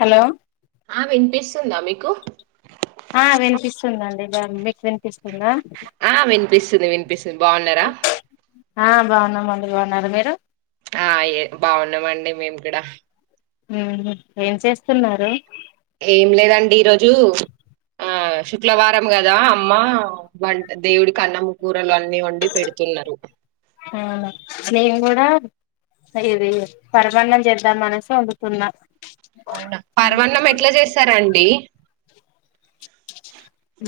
Hello ఆ వినిపిస్తుందా మీకు ఆ వినిపిస్తుందండి. రా మీకు వినిపిస్తుందా. ఆ వినిపిస్తుంది వినిపిస్తుంది బాగున్నారా ఆ బాగున్నామండి బాగున్నారా మీరు ఆ ఏ బాగున్నామండి మేము కూడా ఏం చేస్తున్నారు. ఏం లేదండి ఈరోజు ఆ శుక్లవారం కదా అమ్మా వంట దేవుడికి అన్నముకూ అవునా, నేను కూడా ఇది పరమాన్నం చేద్దాం అనేసి వండుకున్న. అవునా, పర్వన్నం ఎట్లా చేస్తారండి.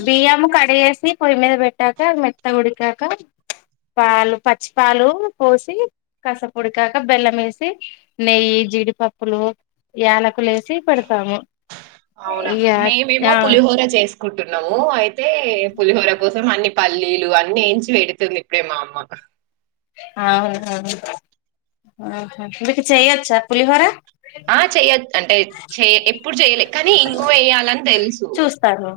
బియ్యం కడిగేస్ ఇది పొయ్యి మీద పెట్టాక మెత్తగ ఉడికాక పాలు పచ్చిపాలు పోసి కసేపుడికాక బెల్లం వేసి నెయ్యి జీడిపప్పులు యాలకులు వేసి పెడతాము. అవునా, ఇగ మేమేమో ఆ పులిహోర చేసు అనుకుంటున్నాము. అయితే పులిహోర కోసం అన్ని పల్లీలు అన్ని వేయించి పెడుతుంది. ఇప్పుడే మా అమ్మ అవునా ఆహ మీకూ చేయొచ్చా పులిహోర. ఆ చెయ్యా అంటే చెయ ఎప్పుడు చెయలే కానీ ఇంగువ వేయాలని తెలుసు చూస్తారు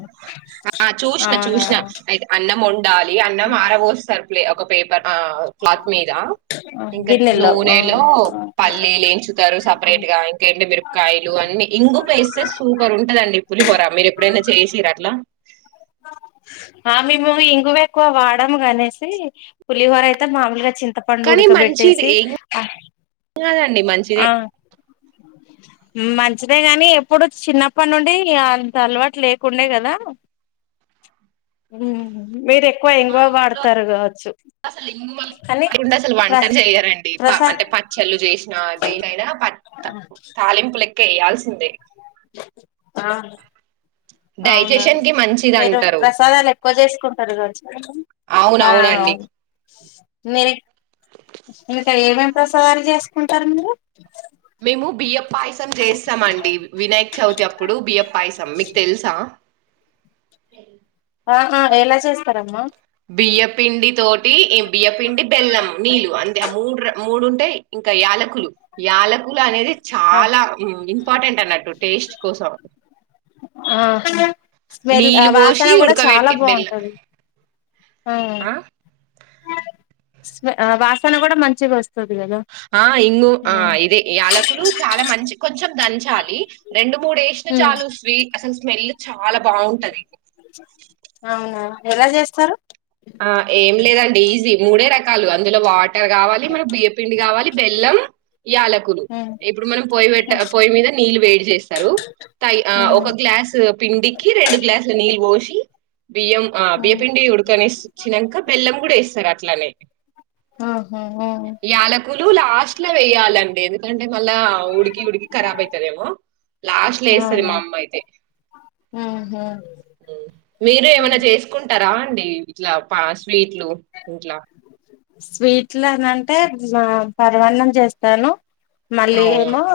ఆ చూసిన చూసిన అవునా అయితే అన్నం వండాలి అన్నం ఆరబోస్తారు ప్లే ఒకే పె క్లాత్ మీద ఇంకా గిన్నెల్లో ఆ నూనెలో పల్లీలు ఏంచుతారు. సపరేట్ గా ఎండు మిరపకాయలు అన్ని ఇంగువ వేస్తే సూపర్ ఉంటదండి పులిహోర మీరు ఎప్పుడైనా చేసిర్ర అట్లా. ఆ మేము ఇంగువ ఎక్కువ వాడము అనేసి పులిహోర అయితే మామూలుగా చి. త్త పండు కానీ మంచిది ఉడకబేట్టేసి ఏం కాదండి మంచిదే ఆ. మంచిదే గానీ ఎప్పుడు చిన్నప్పటి నుండి అంత అలవాటు లేకుండే కదా. మీరే. మా ఇంట్లో అసలు ఇంగువ కానీ లేకుండా వంట ప్రస్ చేయరండి ప్రసాద్ అంటే పచ్చళ్ళు చేసిన దేనినైనా త తాలింపులకి. కెయ్యాల్సిందే. అవున మీరు అంటారు ప్రసాదాలు ఎక్కువ చేసుకుం [unintelligible] ఆ. అవునవునండి మీ. ఇంకా ఏమేమి ప్రసాదాలు చేసుకుంటారు మీరు. మేము బియ్యప్ పాయసం చేస్తామండి వినాయక్ చవితి అప్పుడు బియ్యప్ పాయసం మీకు తెలుసా. [unintelligible] ఆహ ఎలా చేస్తారమ్మా. బియ్యపిండి. తోటి బియ్యపిండి బెల్లం నీళ్లు అంతే ఆ మూడు రా మూడు. ఇంకా యాలకులు యాలకులు అనేది. ఆ చాలా ఇంపార్టెంట్ అన్నట్టు టేస్ట్ కోసం. ఆ స్మెల్ నీళ్ళు వాసన పోసి కూడా చాలా ఉడకబెట్టి బెల్ల బాగుంటది ఆ. వాసన కూడా మంచిగా వస్తుంది. ఆ ఇంగు ఆ ఇదే యాలకులు చాలా మంచి కొంచెం. దంచాలి. రెండు మూడు వేషిన ఉమ్ చాలు స్విట్ అసలు స్మెల్. చాలా బాగుంటది. అవునా ఎలా చేస్తారు. ఆ ఏం లేదండి ఈజీ. మూడే రకాలు అందులో వాటి. చెక్కర కావాలి మనకు బియ్యపిండి కావాలి. బెల్లం. యాలకులు ఉమ్ ఇప్పుడు మనం పొయ్యి పెట్ట పొయ్యి మీద నీళ్లు వేడి చేస్తారు థై ఒక ఉమ్ గ్లాసు పిండికి రెండు గ్లాసులు నీళ్. పోషీ. బియ్యాం ఆ ఉమ్ బియపిండి ఉండకనిస్త్. చ్చినాక బెల్లం కూడా వేస్తారు అట్లానే ఉమ్ ఆహా యాలకులు లాస్ట్ లో వేయాలి అంట ఎందుకు కంటది మళ్ళా ఉడికి ఉడికి కరబ్ అవుతదేమో లాస్ట్ లో ఆ వేస్తుంది మా అమ్మ అయితే అవునా మీరు ఉహు ఏమనా చేసుకుంటారా అండి ఇట్లా పా స్వీట్లు ఇంట్లా స్వీట్లనింటే పర్వాన్నం చేస్తాను మళ్ళీ ఏమో అవునా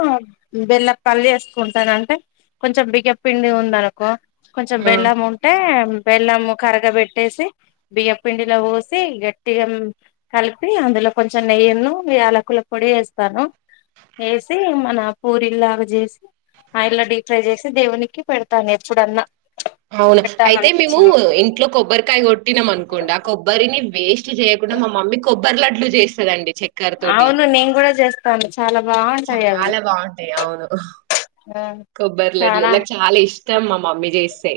బెల్లపల్లి వేసుకుంటాను అంటే కొంచెం బియ్యపు పిండి ఉందనుకో కొంచెం బెల్లం ఉంటే బెల్లం కరగబపెట్టేసి బియ్య పిండిలో పోసి గట్టిగా కలిపి అందులో కొంచెం నెయ్యిను యాలకుల పొడి వేస్తాను వేసి మన పూరిల్లాగా చేసి ఆయిల్ డీప్ ఫ్రై చేసి దేవునికి పెడతాను ఎప్పుడన్నా అవునా అయితే మేము పెట్టాలనిపించినప్పుడు ఇంట్లో కొబ్బరికాయ కొట్టినాం అనుకోండి ఆ కొబ్బరిని వేస్ట్ చేయక మా మమ్మీ కొబ్బరి లడ్లు చేస్తది అండి చె అవును నేను కూడా చేస్తాను చాలా బాగుంటాయి అవి చాలా కొబ్బర్లడ్లు నాకు చాలా ఇష్టం ఇష్టం మా మమ్మీ చేస్తే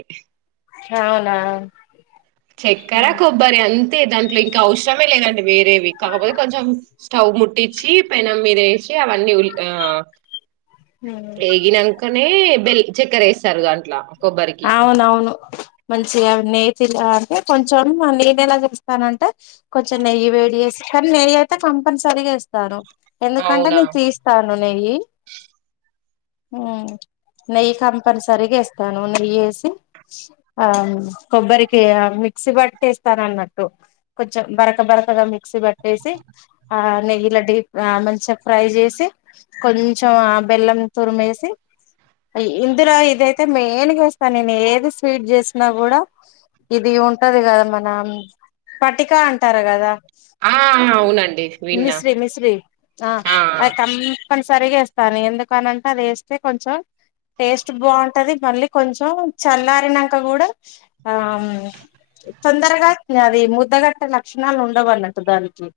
అవునా చక్కరా కొబ్బరి అంత తే దాంట్లో ఇంకా అవసరమే లేదండి వేరేవి కాకపోతే కొంచెం స్టవ్ ముట్టించి పెనం మీద వేసి అవన్నీ ఉల్ ఆ ఏగి నంక బెల్ చక్కెర వేస్తారు దాంట్లో అవునౌవును మంచిగా నె చిల్లా అంటే కొంచెం నేనలా చుపిస్తానంటే, కొంచెం నెయ్యి వేడిచేసి కానీ నెయ్యైతే కంపంన్ సరీగా ఎస్తాను. ఎందుకంటే అవునా! నేన్ తీస్తా నా నెయ్యి, ఉ నెయ్యి కంపంన్ సరిగ ఎస్తాను. య్యేసి ఆ కొబ్బరికియ ఆ మిక్సి బట్టెస్తానన్నట్టు కొంచం బరక బరకగా మిక్సీ బట్టేసి, ఆ నెయ్యి లడ్డె ఆ మంచప్ ఫ్రై చేసి కొంచ్చం ఆ బెల్లం తురుమేసి అయ్ ఇందులో ఇదైతే మెయిన్గా పన్నన్నేది స్వీట్ జేస్నా గుడా, ఇది ఉంటది కదా మన పట్టికా అంటారు కదా. ఆ అవునండి విన్నా మిశ్రీ ఆ క్కన్ సరిగా ఏస్తారు ఎందుకనింటే అది ఏస్తే కొంచెం, టేస్ట్ బావుంటది మళ్ళీ కొంచ్ చో చల్లారినంక కూడా ఆ మ్ తొందరగా ఇంగది ముద్దగట్టే లక్షణాలు ఉండవ్ అన్నట్టు దానికి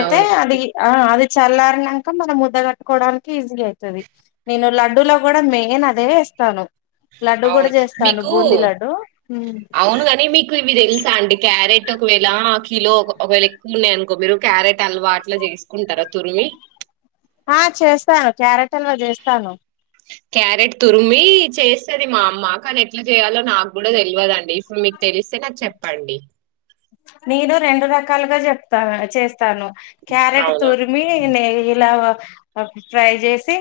ఐతే అదిగి ఆ అది చల్లార్ న్నాంక మనం ముద్ద కట్టుకోవడానికి ఈజీ అయితది, నేను లడ్డూ లో గుడా మెయిన్ అదే ఎస్తాను. అవును మీకు, ఔను కని మీకు ఇవి తెల్ కాండి క్యారెట్ ఒకవేళ కిలో ఒక్ ఒకవేళ ఎక్కు ఉన్నాయనుకో మీరు క్యారెట్ అలవాట్లొ జేస్కుంటారా తురిమి ఆ చేస్తాను క్యారెట్ హల్వా జేస్తాను. క్యారెట్ తురిమి చేస్సది మా అమ్మ కానీ ఎట్ల జేయాలో నాగ్గుడా థెల్వదండి. సో మీక్ తెలిస్తే నాక్ చెప్పండి. నేను రెండు రకాలుగా చెప్తావ అచే స్తాను క్యారెట్ అవునా? తురిమి నెయ్యిల వ ఆ ఫ్రై చేసి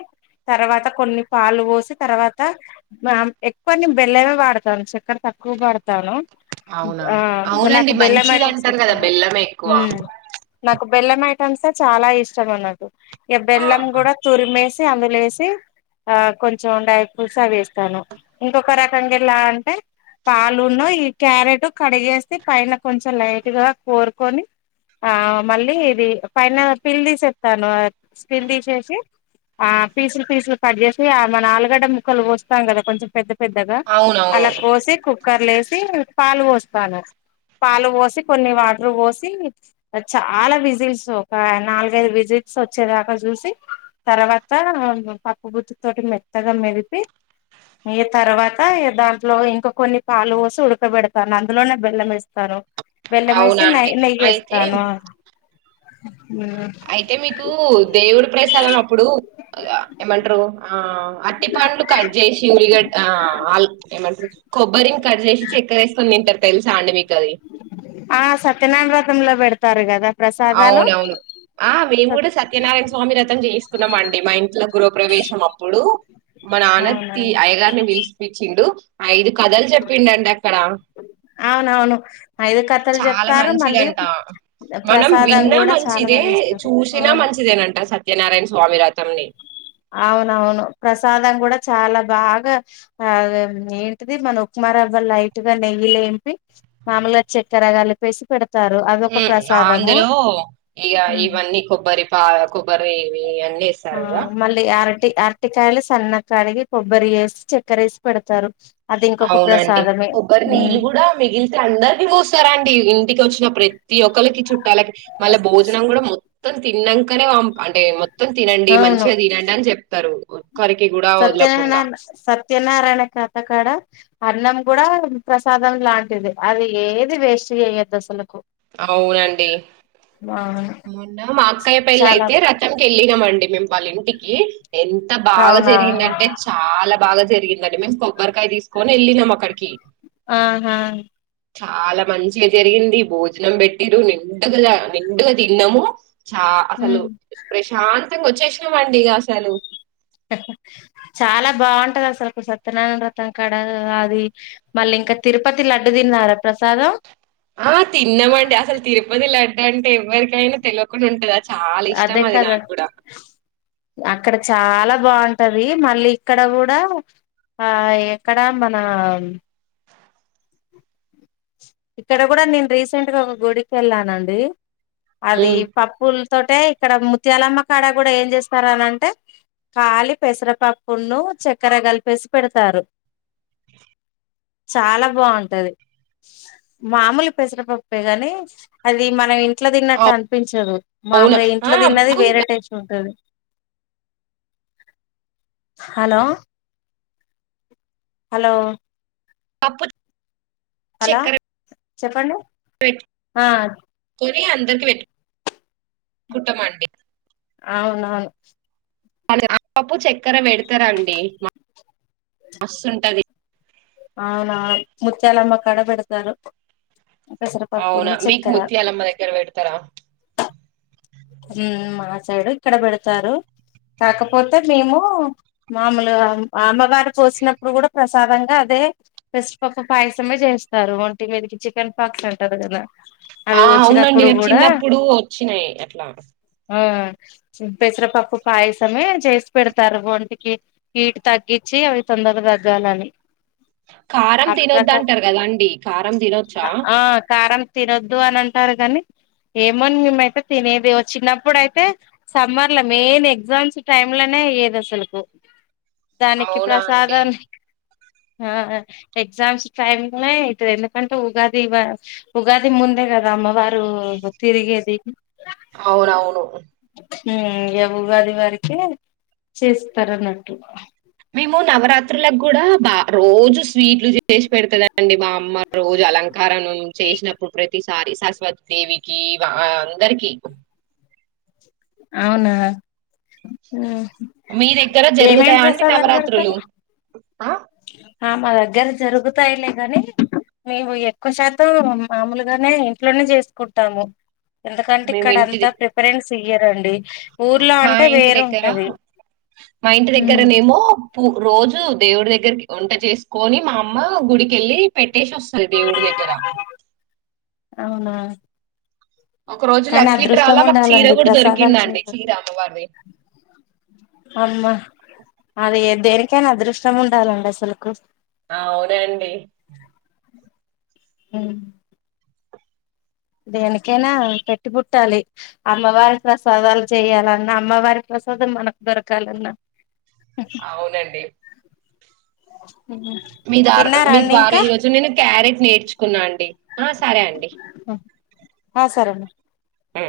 తర్వాత కొన్ని పాలు పోసి తర్వాత మామ్ ఎక్కువ నే బెల్లమే వాడతాను చక్కర తక్కువ వాడ్తాను. ఆ మన మంచిది అంటరు కదా బెల్లమె ఎక్కువ ఒక బెల్లం ఐటమ్సె చాలా ఇష్టం అన్నటు ఇగ బెల్లం ఆహా! కూడా తురిమేస్ సి అందులే ఎసి, ఆ కొంచెం డై ఫ్రూస్ అవి ఏస్తాను, ఇంకొక రకంగా ఎలా అంటే పాలున్న ఈ క్యారెట్ కడిగేసి పైన కొంచెం లైట్గా కోరుకొని, ఆ మళ్ళీ ఇది పైన పిల్ తీసేత్తాను అ స్కిన్ తీసేసి, ఆ పీసుల్ పీసుల్ కట్ జేసి అ మన ఆలుగడ్డ ముక్కలు వొస్తాం కదా కొంచెం పెద్ద పెద్దగా అవునవును. అలా కోసి కు క్కర్ లేసి పాలు పోస్తాను. పాలు పోసి కొన్ని వాటర్ పోసి చాలా విజిల్స్ ఒక నాలుగైదు విజిల్స్ వచ్చేదాకా జుసి, తర్వాత పప్పు గుత్తి తోటి మెత్తగా మెదిపి, ఈ తర్వాత ఇ దాంట్లో ఇంకొ కొన్ని పాలు వోసి ఉడకబెడతానందులోనే బెల్లంమేస్ తను బెల్లమేసి అవునా నైయ్ అండి. అయితే నెయ్యేస్తాను. అయితే మీకు దేవుడు ప్రసాదం అప్పుడు ఆ ఏమంట్రరు ఆ అట్టి పండ్లు కట్ జేసి, ఉల్లిగడ్డా ఆల్ ఏమంట్రు కొబ్బరిన్ కట్ జేసి చక్కెర ఏసుక్కొని తింటరు తెల్సా అండి మీకది. లో వెడతారు కదా. ప్రసాదాలు అవునవును ఆ మేము కూడా సత్యనారాయణ స్వామి రతం జేస్ కున్నమండి మా ఇంట్లో గృహప్రవేశం అప్పుడు మా నాన్న తీ అయ్యగారిని పిలిపిచ్చిండు ఐదు కథలు చెప్పిండంట అక్కడ అవునవును ఐదు కథలు చాలా చెప్తారు మళ్ళీ మంచిదంట మనం ప్రసాదం విన్నా కూడా చాలా మంచిదే బాగా ఇస్తారు చూసినా మంచిదేనంట అ సత్యనారాయణ స్వామి రథంని అవునవును ప్రసాదం కూడా చాలా బాగా ఆ ఏంటిది మన ఉక్మ రవ్వ లైట్ గా నెయ్యి లేేంపి మామూలుగ చక్కెర కలిపేసి పెడత ఏ అందులో ఇగ ఇవన్నీ కొబ్బరి పా కొబ్బరి ఇవి ఇవన్నీ ఏస్తారు కదా ఈ ఆరటికాయలు సన్నగా కడిగి కొబ్బరి వేసి చక్కర వేసి పెడతారు అది ఇంకొక అవునండి ప్రసాదమే కొబ్బరి నీళ్ళు కూడా మిగిలితే అందరికి పోస్తారా అండి ఇంటికి వచ్చిన ప్ర ప్రతి ఒకరికి చుట్టలా కి మళ్ళీ భోజనం కూడా మొత్తం తిన్నాంకనే పం అంటే మొత్తం తినండి మంచిగా తినండి అని చెప్తారు కొ సత్యనారాయ సత్యనారాయణ కథకాడ అన్నం కూడా ప్రసాదం లాంటిది అది ఏది వేస్ట్ చేయ్యద్దు అసలకు అవునండి మొన్న మా అక్కయ్య పెళ్లి చాలా అయితే వ్రతానికి వెళ్ళినమండి మేము వాళ్ళింటికి కీ ఎంత బాగా అవునా జరిగిందంటే చాలా బాగా జరిగిందండి మీన్స్ కొబ్బరికాయ తీసుకొని వెళ్ళినం అక్కడికి ఆహా చాలా మంచిగ జరిగింది భోజనం పెట్టిరు నిండుగా నిండుగా తిన్నము చా అసలు ఉమ్ ప్రశాంత్ తంగా వచ్చేసినామండి ఇక అసలు చాలా బాగుంటది అసలు సత్యనారాయణ వ్రతం కాడ అది మళ్ళీ ఇంకా తిరుపతి లడ్డు తిన్నారా ప్రసాదం ఆ తిన్నమండి అసలు తిరుపతి లడ్డు అంటే ఎవరికైనా తెలియకుండా ఉంటదా చాలా అదే ఇష్టం అది కదా నాకు కూడా అక్కడ చాలా బాగుంటది మళ్ళీ ఇక్కడ కూడా ఆ ఎక్కడ మన ఇక్కడ కూడా నేను రీసెంట్ గా ఒక గుడికెళ్ళానండి అది ఉమ్ పప్పుల్ తోటే ఇక్కడ ముత్యాలమ్మ కాడ కూడా ఏం చేస్తారు అనంటే కాలి పెసరపప్పును చక్కెర కలిపేసి పెడతారు చాలా బాగుంటది మామూలు పెసరపప్పే గాని అది మన ఇంట్లో తిన్నట్టు అనిపించదు అవును మామర ఆ ఇంట్లో తిన్నది మాకు వేరే టైస్ ఉంటు హలో హలో పప్పు హలో చక్కెర చెప్పండి ఆ పెట్టుకొని అందరికి వెట్ కుట్టమండి అవునవును [unintelligible] చక్కెర పెడతారండి మస్తుంటది అవునా ముచ్చ్యాలమ్మ కడ పెడతారు అవునా పెసరపప్పును మీకు చక్కెర ముత్యాలమ్మ దగ్గర పెడతారా మా సైడు ఇక్కడ పెడతారు కాకపోతే మేము మామూలు అమ్మగారు కోసినప్పుడు కూడా సధంగా అదే పెసరపప్పు పాయసమే చేస్తారు, ఒంటి మీదకి చికెన్ పాక్స్ అంటారు కదా అవి ఆ అవునండి వచ్చినప్పుడు కూడా చిన్నప్పుడు వచ్చినాయి లా ఆ పెసరపప్పు పాయసమే చేసి పెడతారు ఒంటికి హీటు తగ్గించి అవి తొందర తగ్గాలని కారం తినొద్ అప్రత అంటారు కదా అండి కారం తినొచ్చా టారు గాని ఏమోని మేమైతే తినేది చిన్నప్పుడు అయితే సమ్మర్ లో మెయిన్ ఎగ్జామ్స్ టైమ్ లోనే అయ్యేదు అసలకు దానికి అవునా అండి ప్రసాదాన్ని ఆ ఎగ్జామ్స్ టైమ్నే ఇటు ఎందుకంటే ఉగాది ఉగాది ముందే కదా అమ్మ వారు తిరిగేది అవునవును ఉ ఉగాది వారికే చేస్తారు అన్నట్టు మేము నవరాత్రులకు కూడా బా రోజు స్వీట్లు చేసి పెడుతుందిండి, మా అమ్మ రోజు అలంకారం చేసినప్పుడు ప్రతిసారి సరస్వతి దేవికి అందరికి అవునా మీ దగ్గర ఏమేం జరుగుతాయా అంటే ప్రసాదాలు నవరాత్రులు పెడతారు ఆ మా దగ్గర జరుగుతాయిలే గాని మేము ఎక్కువ శాతం మామూలుగానే ఇంట్లోనే చేసుకుంటాము ఎందుకంటే మేము ఇక్కడ అంతా ఇంటిది ప్రిఫరెన్స్ తీయరాండి మా ఇంటి దగ్గర మా ఇంటి హ్మ్ దగ్గరనేమో పూ రోజు దేవుడి దగ్గరకి వంట చేసుకొని, మా అమ్మ గుడికిళ్ళి పెట్టేసి వస్తంది దేవుడి దగ్గర అవునా ఒక రోజు కానీ లక్కి అదృష్టం ట్రాల మాకు చీర ఉండాలండి కూడా ప్రసాదాలు దొరికిందండి చేయడం చీర అమ్మవారిది అదే దేనికైనా అదృష్టం ఉండాలండి అసలులకు అవునండి ఉ దేనికైనా పెట్టి పుట్టాలి అమ్మవారి ప్రసాదాలు చెయ్యాలన్నా అమ్మవారి ప్రసాదం మనకు దొరకాలన్నా అవునండి మీ దారా తిన్నారా మీ అండి ద్వారా ఇంకా ఈరోజు నేను క్యారెట్ నేర్చుకున్నా అండి ఆ సరే అండి ఆ సరే ఉ